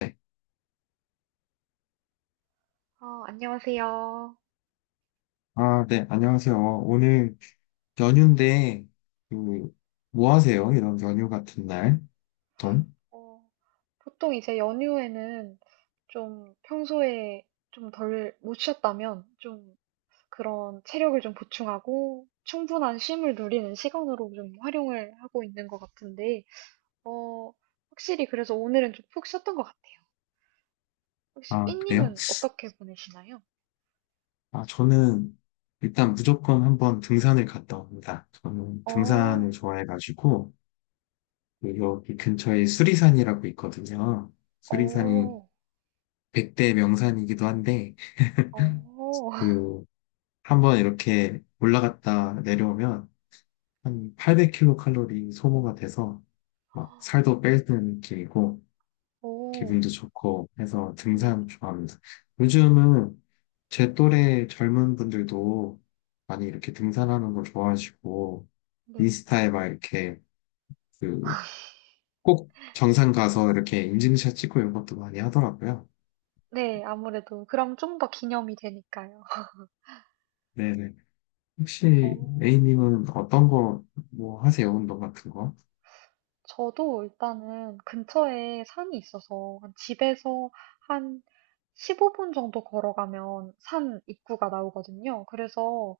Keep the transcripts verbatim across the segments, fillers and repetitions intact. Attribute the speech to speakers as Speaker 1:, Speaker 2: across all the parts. Speaker 1: 네.
Speaker 2: 어, 안녕하세요.
Speaker 1: 아, 네, 안녕하세요. 오늘 연휴인데, 그, 뭐 하세요? 이런 연휴 같은 날. 어떤?
Speaker 2: 어, 보통 이제 연휴에는 좀 평소에 좀 덜 못 쉬었다면 좀 그런 체력을 좀 보충하고 충분한 쉼을 누리는 시간으로 좀 활용을 하고 있는 것 같은데, 어, 확실히 그래서 오늘은 좀 푹 쉬었던 것 같아요. 혹시
Speaker 1: 아, 그래요?
Speaker 2: 삐님은 어떻게 보내시나요?
Speaker 1: 아, 저는 일단 무조건 한번 등산을 갔다 옵니다. 저는 등산을
Speaker 2: 어,
Speaker 1: 좋아해가지고, 그 여기 근처에 수리산이라고 있거든요. 수리산이
Speaker 2: 어,
Speaker 1: 백 대 명산이기도 한데,
Speaker 2: 어,
Speaker 1: 그, 한번 이렇게 올라갔다 내려오면 한 팔백 킬로칼로리 소모가 돼서 막 살도 빼는 길이고,
Speaker 2: 오,
Speaker 1: 기분도 좋고 해서
Speaker 2: 네,
Speaker 1: 등산 좋아합니다. 요즘은 제 또래 젊은 분들도 많이 이렇게 등산하는 걸 좋아하시고
Speaker 2: 네,
Speaker 1: 인스타에 막 이렇게 그 꼭 정상
Speaker 2: 네,
Speaker 1: 가서 이렇게 인증샷 찍고 이런 것도 많이 하더라고요.
Speaker 2: 네, 아무래도 그럼 좀 더 기념이 되니까요.
Speaker 1: 네네.
Speaker 2: 어.
Speaker 1: 혹시 A님은 어떤 거 뭐 하세요? 운동 같은 거?
Speaker 2: 저도 일단은 근처에 산이 있어서 한 집에서 한 십오 분 정도 걸어가면 산 입구가 나오거든요. 그래서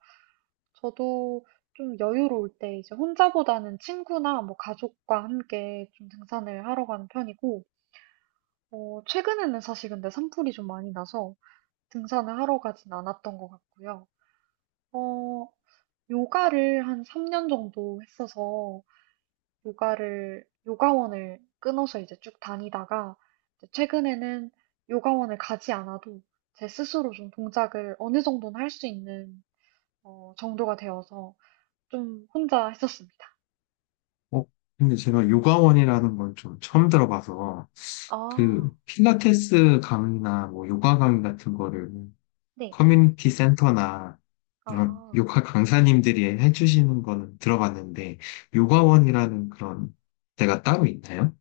Speaker 2: 저도 좀 여유로울 때 이제 혼자보다는 친구나 뭐 가족과 함께 좀 등산을 하러 가는 편이고, 어, 최근에는 사실 근데 산불이 좀 많이 나서 등산을 하러 가진 않았던 것 같고요. 어, 요가를 한 삼 년 정도 했어서 요가를 요가원을 끊어서 이제 쭉 다니다가 이제 최근에는 요가원을 가지 않아도 제 스스로 좀 동작을 어느 정도는 할 수 있는 어, 정도가 되어서 좀 혼자 했었습니다.
Speaker 1: 어, 근데 제가 요가원이라는 건 좀 처음 들어봐서
Speaker 2: 아,
Speaker 1: 그 필라테스 강의나 뭐 요가 강의 같은 거를
Speaker 2: 네.
Speaker 1: 커뮤니티 센터나 이런
Speaker 2: 아,
Speaker 1: 요가 강사님들이 해주시는 거는 들어봤는데,
Speaker 2: 네.
Speaker 1: 요가원이라는 그런 데가 따로 있나요?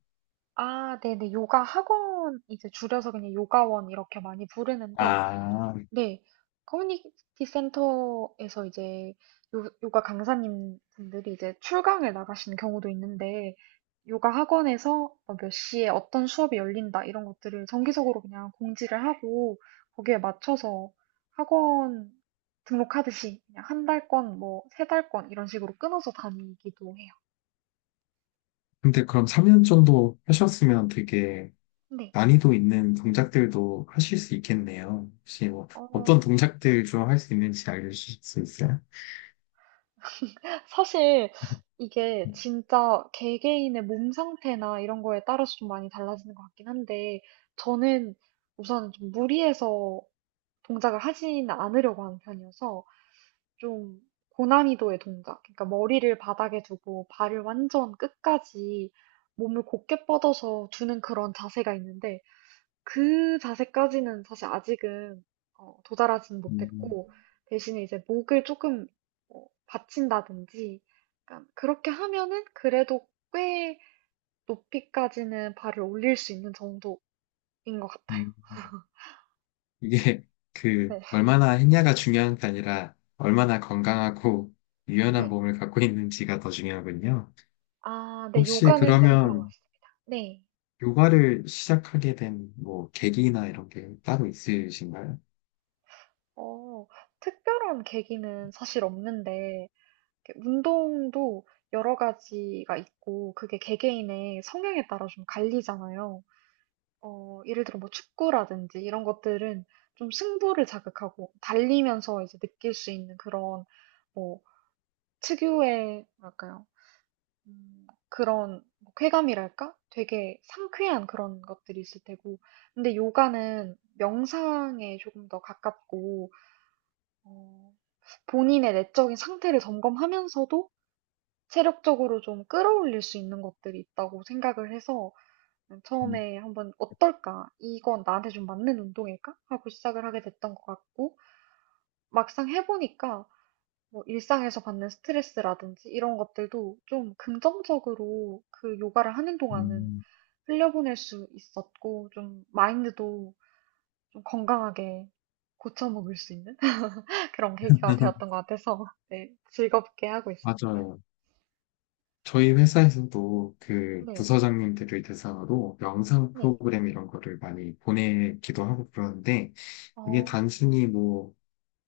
Speaker 2: 아, 네네. 요가 학원 이제 줄여서 그냥 요가원 이렇게 많이 부르는데
Speaker 1: 아,
Speaker 2: 네. 커뮤니티 센터에서 이제 요, 요가 강사님 분들이 이제 출강을 나가시는 경우도 있는데, 요가 학원에서 뭐몇 시에 어떤 수업이 열린다, 이런 것들을 정기적으로 그냥 공지를 하고, 거기에 맞춰서 학원 등록하듯이 그냥 한 달권, 뭐, 세 달권, 이런 식으로 끊어서 다니기도 해요.
Speaker 1: 근데 그럼 삼 년 정도 하셨으면 되게
Speaker 2: 네.
Speaker 1: 난이도 있는 동작들도 하실 수 있겠네요. 혹시 뭐 어떤
Speaker 2: 어,
Speaker 1: 동작들 좀 할 수 있는지 알려주실 수 있어요?
Speaker 2: 사실 이게 진짜 개개인의 몸 상태나 이런 거에 따라서 좀 많이 달라지는 것 같긴 한데, 저는 우선 좀 무리해서 동작을 하지는 않으려고 하는 편이어서 좀 고난이도의 동작, 그러니까 머리를 바닥에 두고 발을 완전 끝까지 몸을 곧게 뻗어서 두는 그런 자세가 있는데, 그 자세까지는 사실 아직은 어, 도달하지는
Speaker 1: 음,
Speaker 2: 못했고, 대신에 이제 목을 조금 어, 받친다든지, 약간 그렇게 하면은 그래도 꽤 높이까지는 발을 올릴 수 있는 정도인 것 같아요.
Speaker 1: 음. 이게 그
Speaker 2: 네.
Speaker 1: 얼마나 했냐가 중요한 게 아니라 얼마나 건강하고 유연한
Speaker 2: 네.
Speaker 1: 몸을 갖고 있는지가 더 중요하군요.
Speaker 2: 아, 네.
Speaker 1: 혹시
Speaker 2: 요가는 좀 그런 것
Speaker 1: 그러면
Speaker 2: 같습니다. 네.
Speaker 1: 요가를 시작하게 된 뭐 계기나 이런 게 따로 있으신가요?
Speaker 2: 어, 특별한 계기는 사실 없는데, 이렇게 운동도 여러 가지가 있고, 그게 개개인의 성향에 따라 좀 갈리잖아요. 어, 예를 들어 뭐 축구라든지 이런 것들은 좀 승부를 자극하고 달리면서 이제 느낄 수 있는 그런 뭐 특유의 뭐랄까요? 음, 그런 뭐 쾌감이랄까? 되게 상쾌한 그런 것들이 있을 테고. 근데 요가는 명상에 조금 더 가깝고 어, 본인의 내적인 상태를 점검하면서도 체력적으로 좀 끌어올릴 수 있는 것들이 있다고 생각을 해서
Speaker 1: 음,
Speaker 2: 처음에 한번 어떨까? 이건 나한테 좀 맞는 운동일까? 하고 시작을 하게 됐던 것 같고, 막상 해보니까 뭐 일상에서 받는 스트레스라든지 이런 것들도 좀 긍정적으로 그 요가를 하는 동안은
Speaker 1: 음.
Speaker 2: 흘려보낼 수 있었고, 좀 마인드도 좀 건강하게 고쳐먹을 수 있는 그런 계기가 되었던 것 같아서, 네, 즐겁게 하고 있습니다.
Speaker 1: 맞아요. 저희 회사에서도 그
Speaker 2: 네,
Speaker 1: 부서장님들을 대상으로 명상
Speaker 2: 네,
Speaker 1: 프로그램 이런 거를 많이 보내기도 하고 그러는데 이게
Speaker 2: 어,
Speaker 1: 단순히 뭐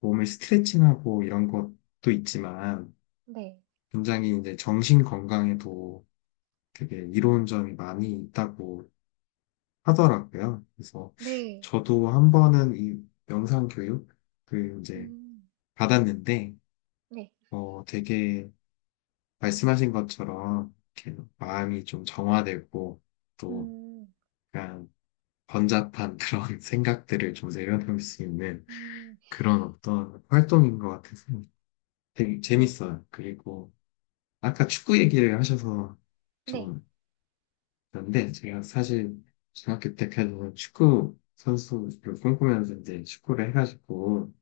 Speaker 1: 몸을 스트레칭하고 이런 것도 있지만
Speaker 2: 네,
Speaker 1: 굉장히 이제 정신 건강에도 되게 이로운 점이 많이 있다고 하더라고요. 그래서
Speaker 2: 네,
Speaker 1: 저도 한 번은 이 명상 교육 그 이제
Speaker 2: 음,
Speaker 1: 받았는데
Speaker 2: 네,
Speaker 1: 어 되게 말씀하신 것처럼 이렇게 마음이 좀 정화되고 또
Speaker 2: 음,
Speaker 1: 약간 번잡한 그런 생각들을 좀 내려놓을 수 있는
Speaker 2: 음.
Speaker 1: 그런 어떤 활동인 것 같아서 되게
Speaker 2: 네.
Speaker 1: 재밌어요. 그리고 아까 축구 얘기를 하셔서
Speaker 2: 네.
Speaker 1: 좀 그런데 제가 사실 중학교 때까지는 축구 선수를 꿈꾸면서 이제 축구를 해가지고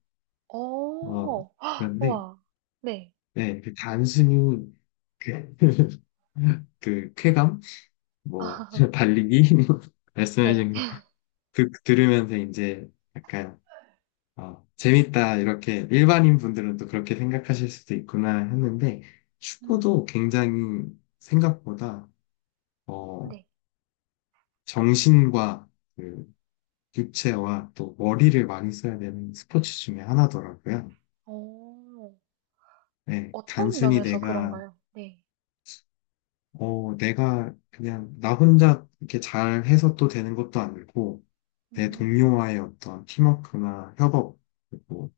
Speaker 1: 어,
Speaker 2: 어.
Speaker 1: 그런데,
Speaker 2: 우와. 네.
Speaker 1: 네, 그 단순히, 그, 그 쾌감? 뭐,
Speaker 2: 아,
Speaker 1: 달리기?
Speaker 2: 네.
Speaker 1: 말씀해주신 거 듣, 들으면서 이제 약간, 어, 재밌다, 이렇게 일반인 분들은 또 그렇게 생각하실 수도 있구나 했는데, 축구도
Speaker 2: 음.
Speaker 1: 굉장히 생각보다, 어,
Speaker 2: 네.
Speaker 1: 정신과 그 육체와 또 머리를 많이 써야 되는 스포츠 중에 하나더라고요.
Speaker 2: 어.
Speaker 1: 네,
Speaker 2: 어떤
Speaker 1: 단순히
Speaker 2: 면에서
Speaker 1: 내가
Speaker 2: 그런가요? 네.
Speaker 1: 어, 내가 그냥 나 혼자 이렇게 잘 해서 또 되는 것도 아니고, 내
Speaker 2: 음.
Speaker 1: 동료와의 어떤 팀워크나 협업, 그리고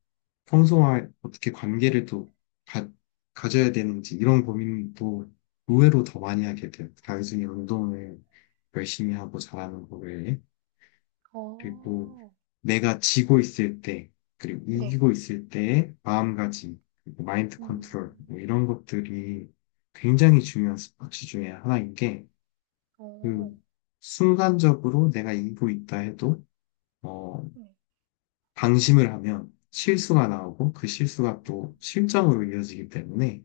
Speaker 1: 평소와 어떻게 관계를 또 가, 가져야 되는지 이런 고민도 의외로 더 많이 하게 돼요. 단순히 운동을 열심히 하고 잘하는 거 외에. 그리고
Speaker 2: 어.
Speaker 1: 내가 지고 있을 때, 그리고
Speaker 2: 네.
Speaker 1: 이기고 있을 때의 마음가짐, 그리고 마인드 컨트롤, 뭐
Speaker 2: 음.
Speaker 1: 이런 것들이 굉장히 중요한 스포츠 중에 하나인 게,
Speaker 2: 어.
Speaker 1: 그 순간적으로 내가 일고 있다 해도 어,
Speaker 2: 네.
Speaker 1: 방심을 하면 실수가 나오고 그 실수가 또
Speaker 2: 음.
Speaker 1: 실점으로 이어지기 때문에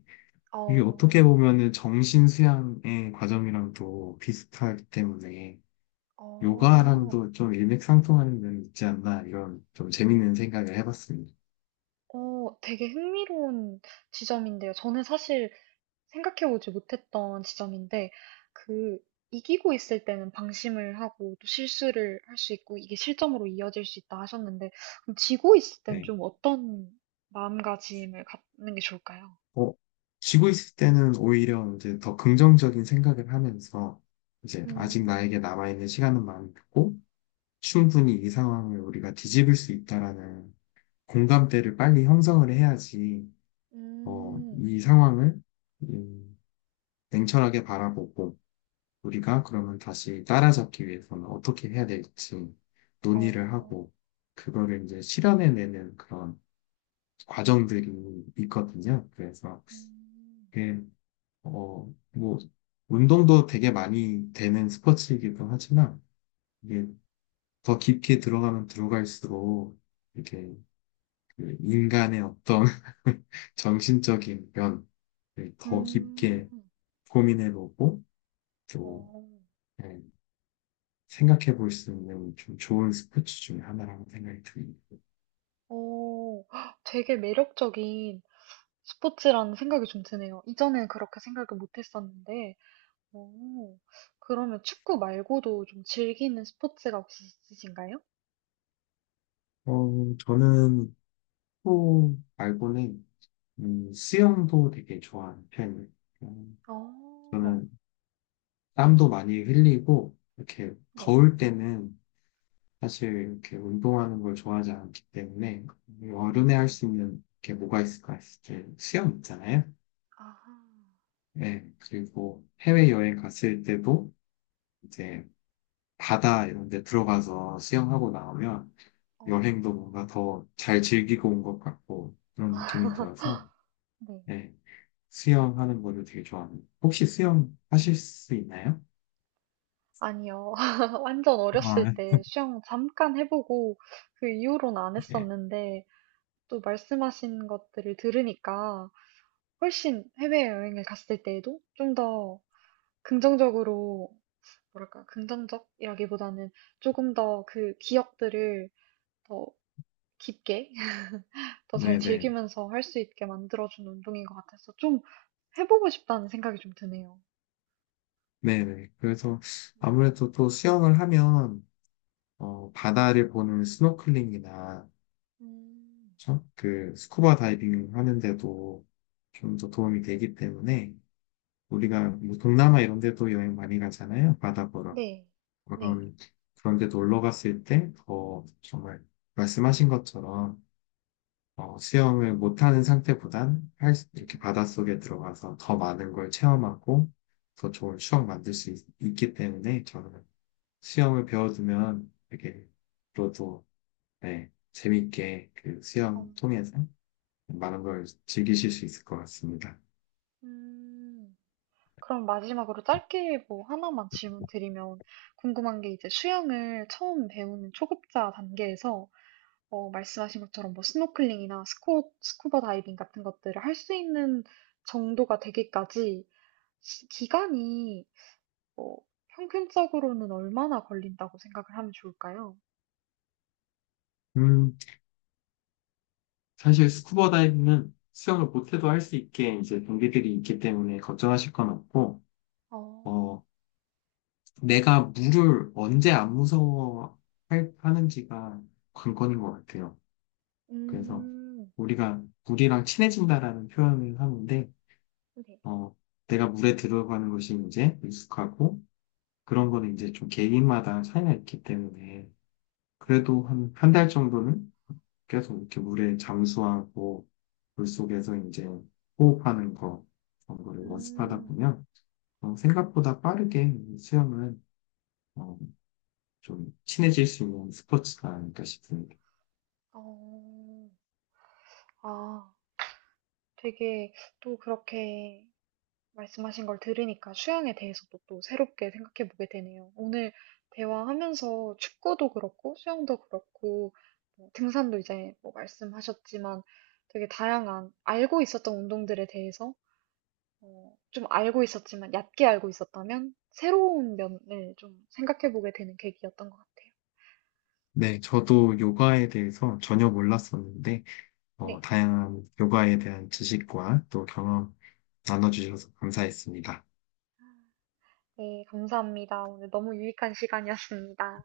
Speaker 1: 이게 어떻게
Speaker 2: 어.
Speaker 1: 보면은 정신 수양의 과정이랑도 비슷하기 때문에
Speaker 2: 어.
Speaker 1: 요가랑도 좀 일맥상통하는 면이 있지 않나 이런 좀 재밌는 생각을 해봤습니다.
Speaker 2: 어, 되게 흥미로운 지점인데요. 저는 사실 생각해보지 못했던 지점인데, 그, 이기고 있을 때는 방심을 하고 또 실수를 할 수 있고 이게 실점으로 이어질 수 있다 하셨는데, 그럼 지고 있을 땐
Speaker 1: 네.
Speaker 2: 좀 어떤 마음가짐을 갖는 게 좋을까요?
Speaker 1: 어, 쉬고 있을 때는 오히려 이제 더 긍정적인 생각을 하면서 이제 아직
Speaker 2: 음,
Speaker 1: 나에게 남아있는 시간은 많고 충분히 이 상황을 우리가 뒤집을 수 있다라는 공감대를 빨리 형성을 해야지, 어,
Speaker 2: 음,
Speaker 1: 이 상황을, 음, 냉철하게 바라보고, 우리가 그러면 다시 따라잡기 위해서는 어떻게 해야 될지 논의를
Speaker 2: 어,
Speaker 1: 하고, 그거를 이제 실현해내는 그런 과정들이 있거든요. 그래서
Speaker 2: 음,
Speaker 1: 그게, 어, 뭐, 운동도 되게 많이 되는 스포츠이기도 하지만, 이게 더 깊게 들어가면 들어갈수록, 이렇게 그 인간의 어떤 정신적인 면을 더
Speaker 2: 음,
Speaker 1: 깊게 고민해보고 또
Speaker 2: 어,
Speaker 1: 예, 생각해볼 수 있는 좀 좋은 스포츠 중에 하나라고 생각이 듭니다.
Speaker 2: 어, 헉, 되게 매력적인 스포츠라는 생각이 좀 드네요. 이전엔 그렇게 생각을 못 했었는데, 오, 그러면 축구 말고도 좀 즐기는 스포츠가 혹시 있으신가요?
Speaker 1: 어, 저는 또 말고는 음, 수영도 되게 좋아하는 편이에요. 음,
Speaker 2: 어,
Speaker 1: 저는 땀도 많이 흘리고 이렇게
Speaker 2: 네.
Speaker 1: 더울 때는 사실 이렇게 운동하는 걸 좋아하지 않기 때문에 여름에 할
Speaker 2: 음,
Speaker 1: 수 있는 게 뭐가 있을까 했을 때 수영 있잖아요.
Speaker 2: 아하.
Speaker 1: 네, 그리고 해외여행 갔을 때도 이제 바다 이런 데 들어가서 수영하고 나오면 여행도
Speaker 2: 어,
Speaker 1: 뭔가 더 잘 즐기고 온 것 같고 그런 느낌이 들어서
Speaker 2: 네.
Speaker 1: 네, 수영하는 거를 되게 좋아합니다. 혹시 수영 하실 수 있나요?
Speaker 2: 아니요. 완전 어렸을
Speaker 1: 아,
Speaker 2: 때 수영 잠깐 해보고 그 이후로는 안
Speaker 1: 네,
Speaker 2: 했었는데 또 말씀하신 것들을 들으니까 훨씬 해외여행을 갔을 때에도 좀 더 긍정적으로, 뭐랄까, 긍정적이라기보다는 조금 더 그 기억들을 더 깊게 더 잘
Speaker 1: 네네.
Speaker 2: 즐기면서 할 수 있게 만들어준 운동인 것 같아서 좀 해보고 싶다는 생각이 좀 드네요.
Speaker 1: 네네. 그래서
Speaker 2: 음.
Speaker 1: 아무래도 또 수영을 하면, 어, 바다를 보는 스노클링이나,
Speaker 2: 음.
Speaker 1: 그쵸? 그, 스쿠버 다이빙 하는데도 좀 더 도움이 되기 때문에, 우리가 뭐 동남아 이런 데도 여행 많이 가잖아요. 바다 보러.
Speaker 2: 네. 네.
Speaker 1: 그런, 그런 데 놀러 갔을 때 더 정말 말씀하신 것처럼 어, 수영을 못하는 상태보단 할, 수- 이렇게
Speaker 2: 음.
Speaker 1: 바닷속에 들어가서 더 많은 걸 체험하고 더 좋은 추억 만들 수 있, 기 때문에 저는 수영을 배워두면 되게 앞으로도 네, 재밌게 그
Speaker 2: 어.
Speaker 1: 수영 통해서 많은 걸 즐기실 수 있을 것 같습니다.
Speaker 2: 음. 그럼 마지막으로 짧게 뭐 하나만 질문 드리면 궁금한 게 이제 수영을 처음 배우는 초급자 단계에서 어 말씀하신 것처럼 뭐 스노클링이나 스쿠 스쿠버 다이빙 같은 것들을 할 수 있는 정도가 되기까지 시 기간이 어, 평균적으로는 얼마나 걸린다고 생각을 하면 좋을까요?
Speaker 1: 음, 사실 스쿠버 다이빙은 수영을 못해도 할 수 있게 이제 동기들이 있기 때문에 걱정하실 건 없고,
Speaker 2: 어,
Speaker 1: 어, 내가 물을 언제 안 무서워 할- 하는지가 관건인 것 같아요. 그래서
Speaker 2: 음,
Speaker 1: 우리가 물이랑 친해진다라는 표현을 하는데,
Speaker 2: 네.
Speaker 1: 어, 내가 물에 들어가는 것이 이제 익숙하고, 그런 거는 이제 좀 개인마다 차이가 있기 때문에,
Speaker 2: 어,
Speaker 1: 그래도 한 한 달 정도는 계속 이렇게 물에 잠수하고 물속에서 이제 호흡하는 거 정도를 연습하다
Speaker 2: 음,
Speaker 1: 보면 어, 생각보다 빠르게 수영은 어, 좀 친해질 수 있는 스포츠가 아닐까 싶습니다.
Speaker 2: 어, 아, 되게 또 그렇게 말씀하신 걸 들으니까 수영에 대해서도 또 새롭게 생각해 보게 되네요. 오늘 대화하면서 축구도 그렇고 수영도 그렇고 뭐 등산도 이제 뭐 말씀하셨지만 되게 다양한 알고 있었던 운동들에 대해서 어, 좀 알고 있었지만, 얕게 알고 있었다면, 새로운 면을 좀 생각해보게 되는 계기였던 것 같아요.
Speaker 1: 네, 저도 요가에 대해서 전혀 몰랐었는데 어,
Speaker 2: 네,
Speaker 1: 다양한 요가에 대한 지식과 또 경험 나눠주셔서 감사했습니다.
Speaker 2: 네, 감사합니다. 오늘 너무 유익한 시간이었습니다.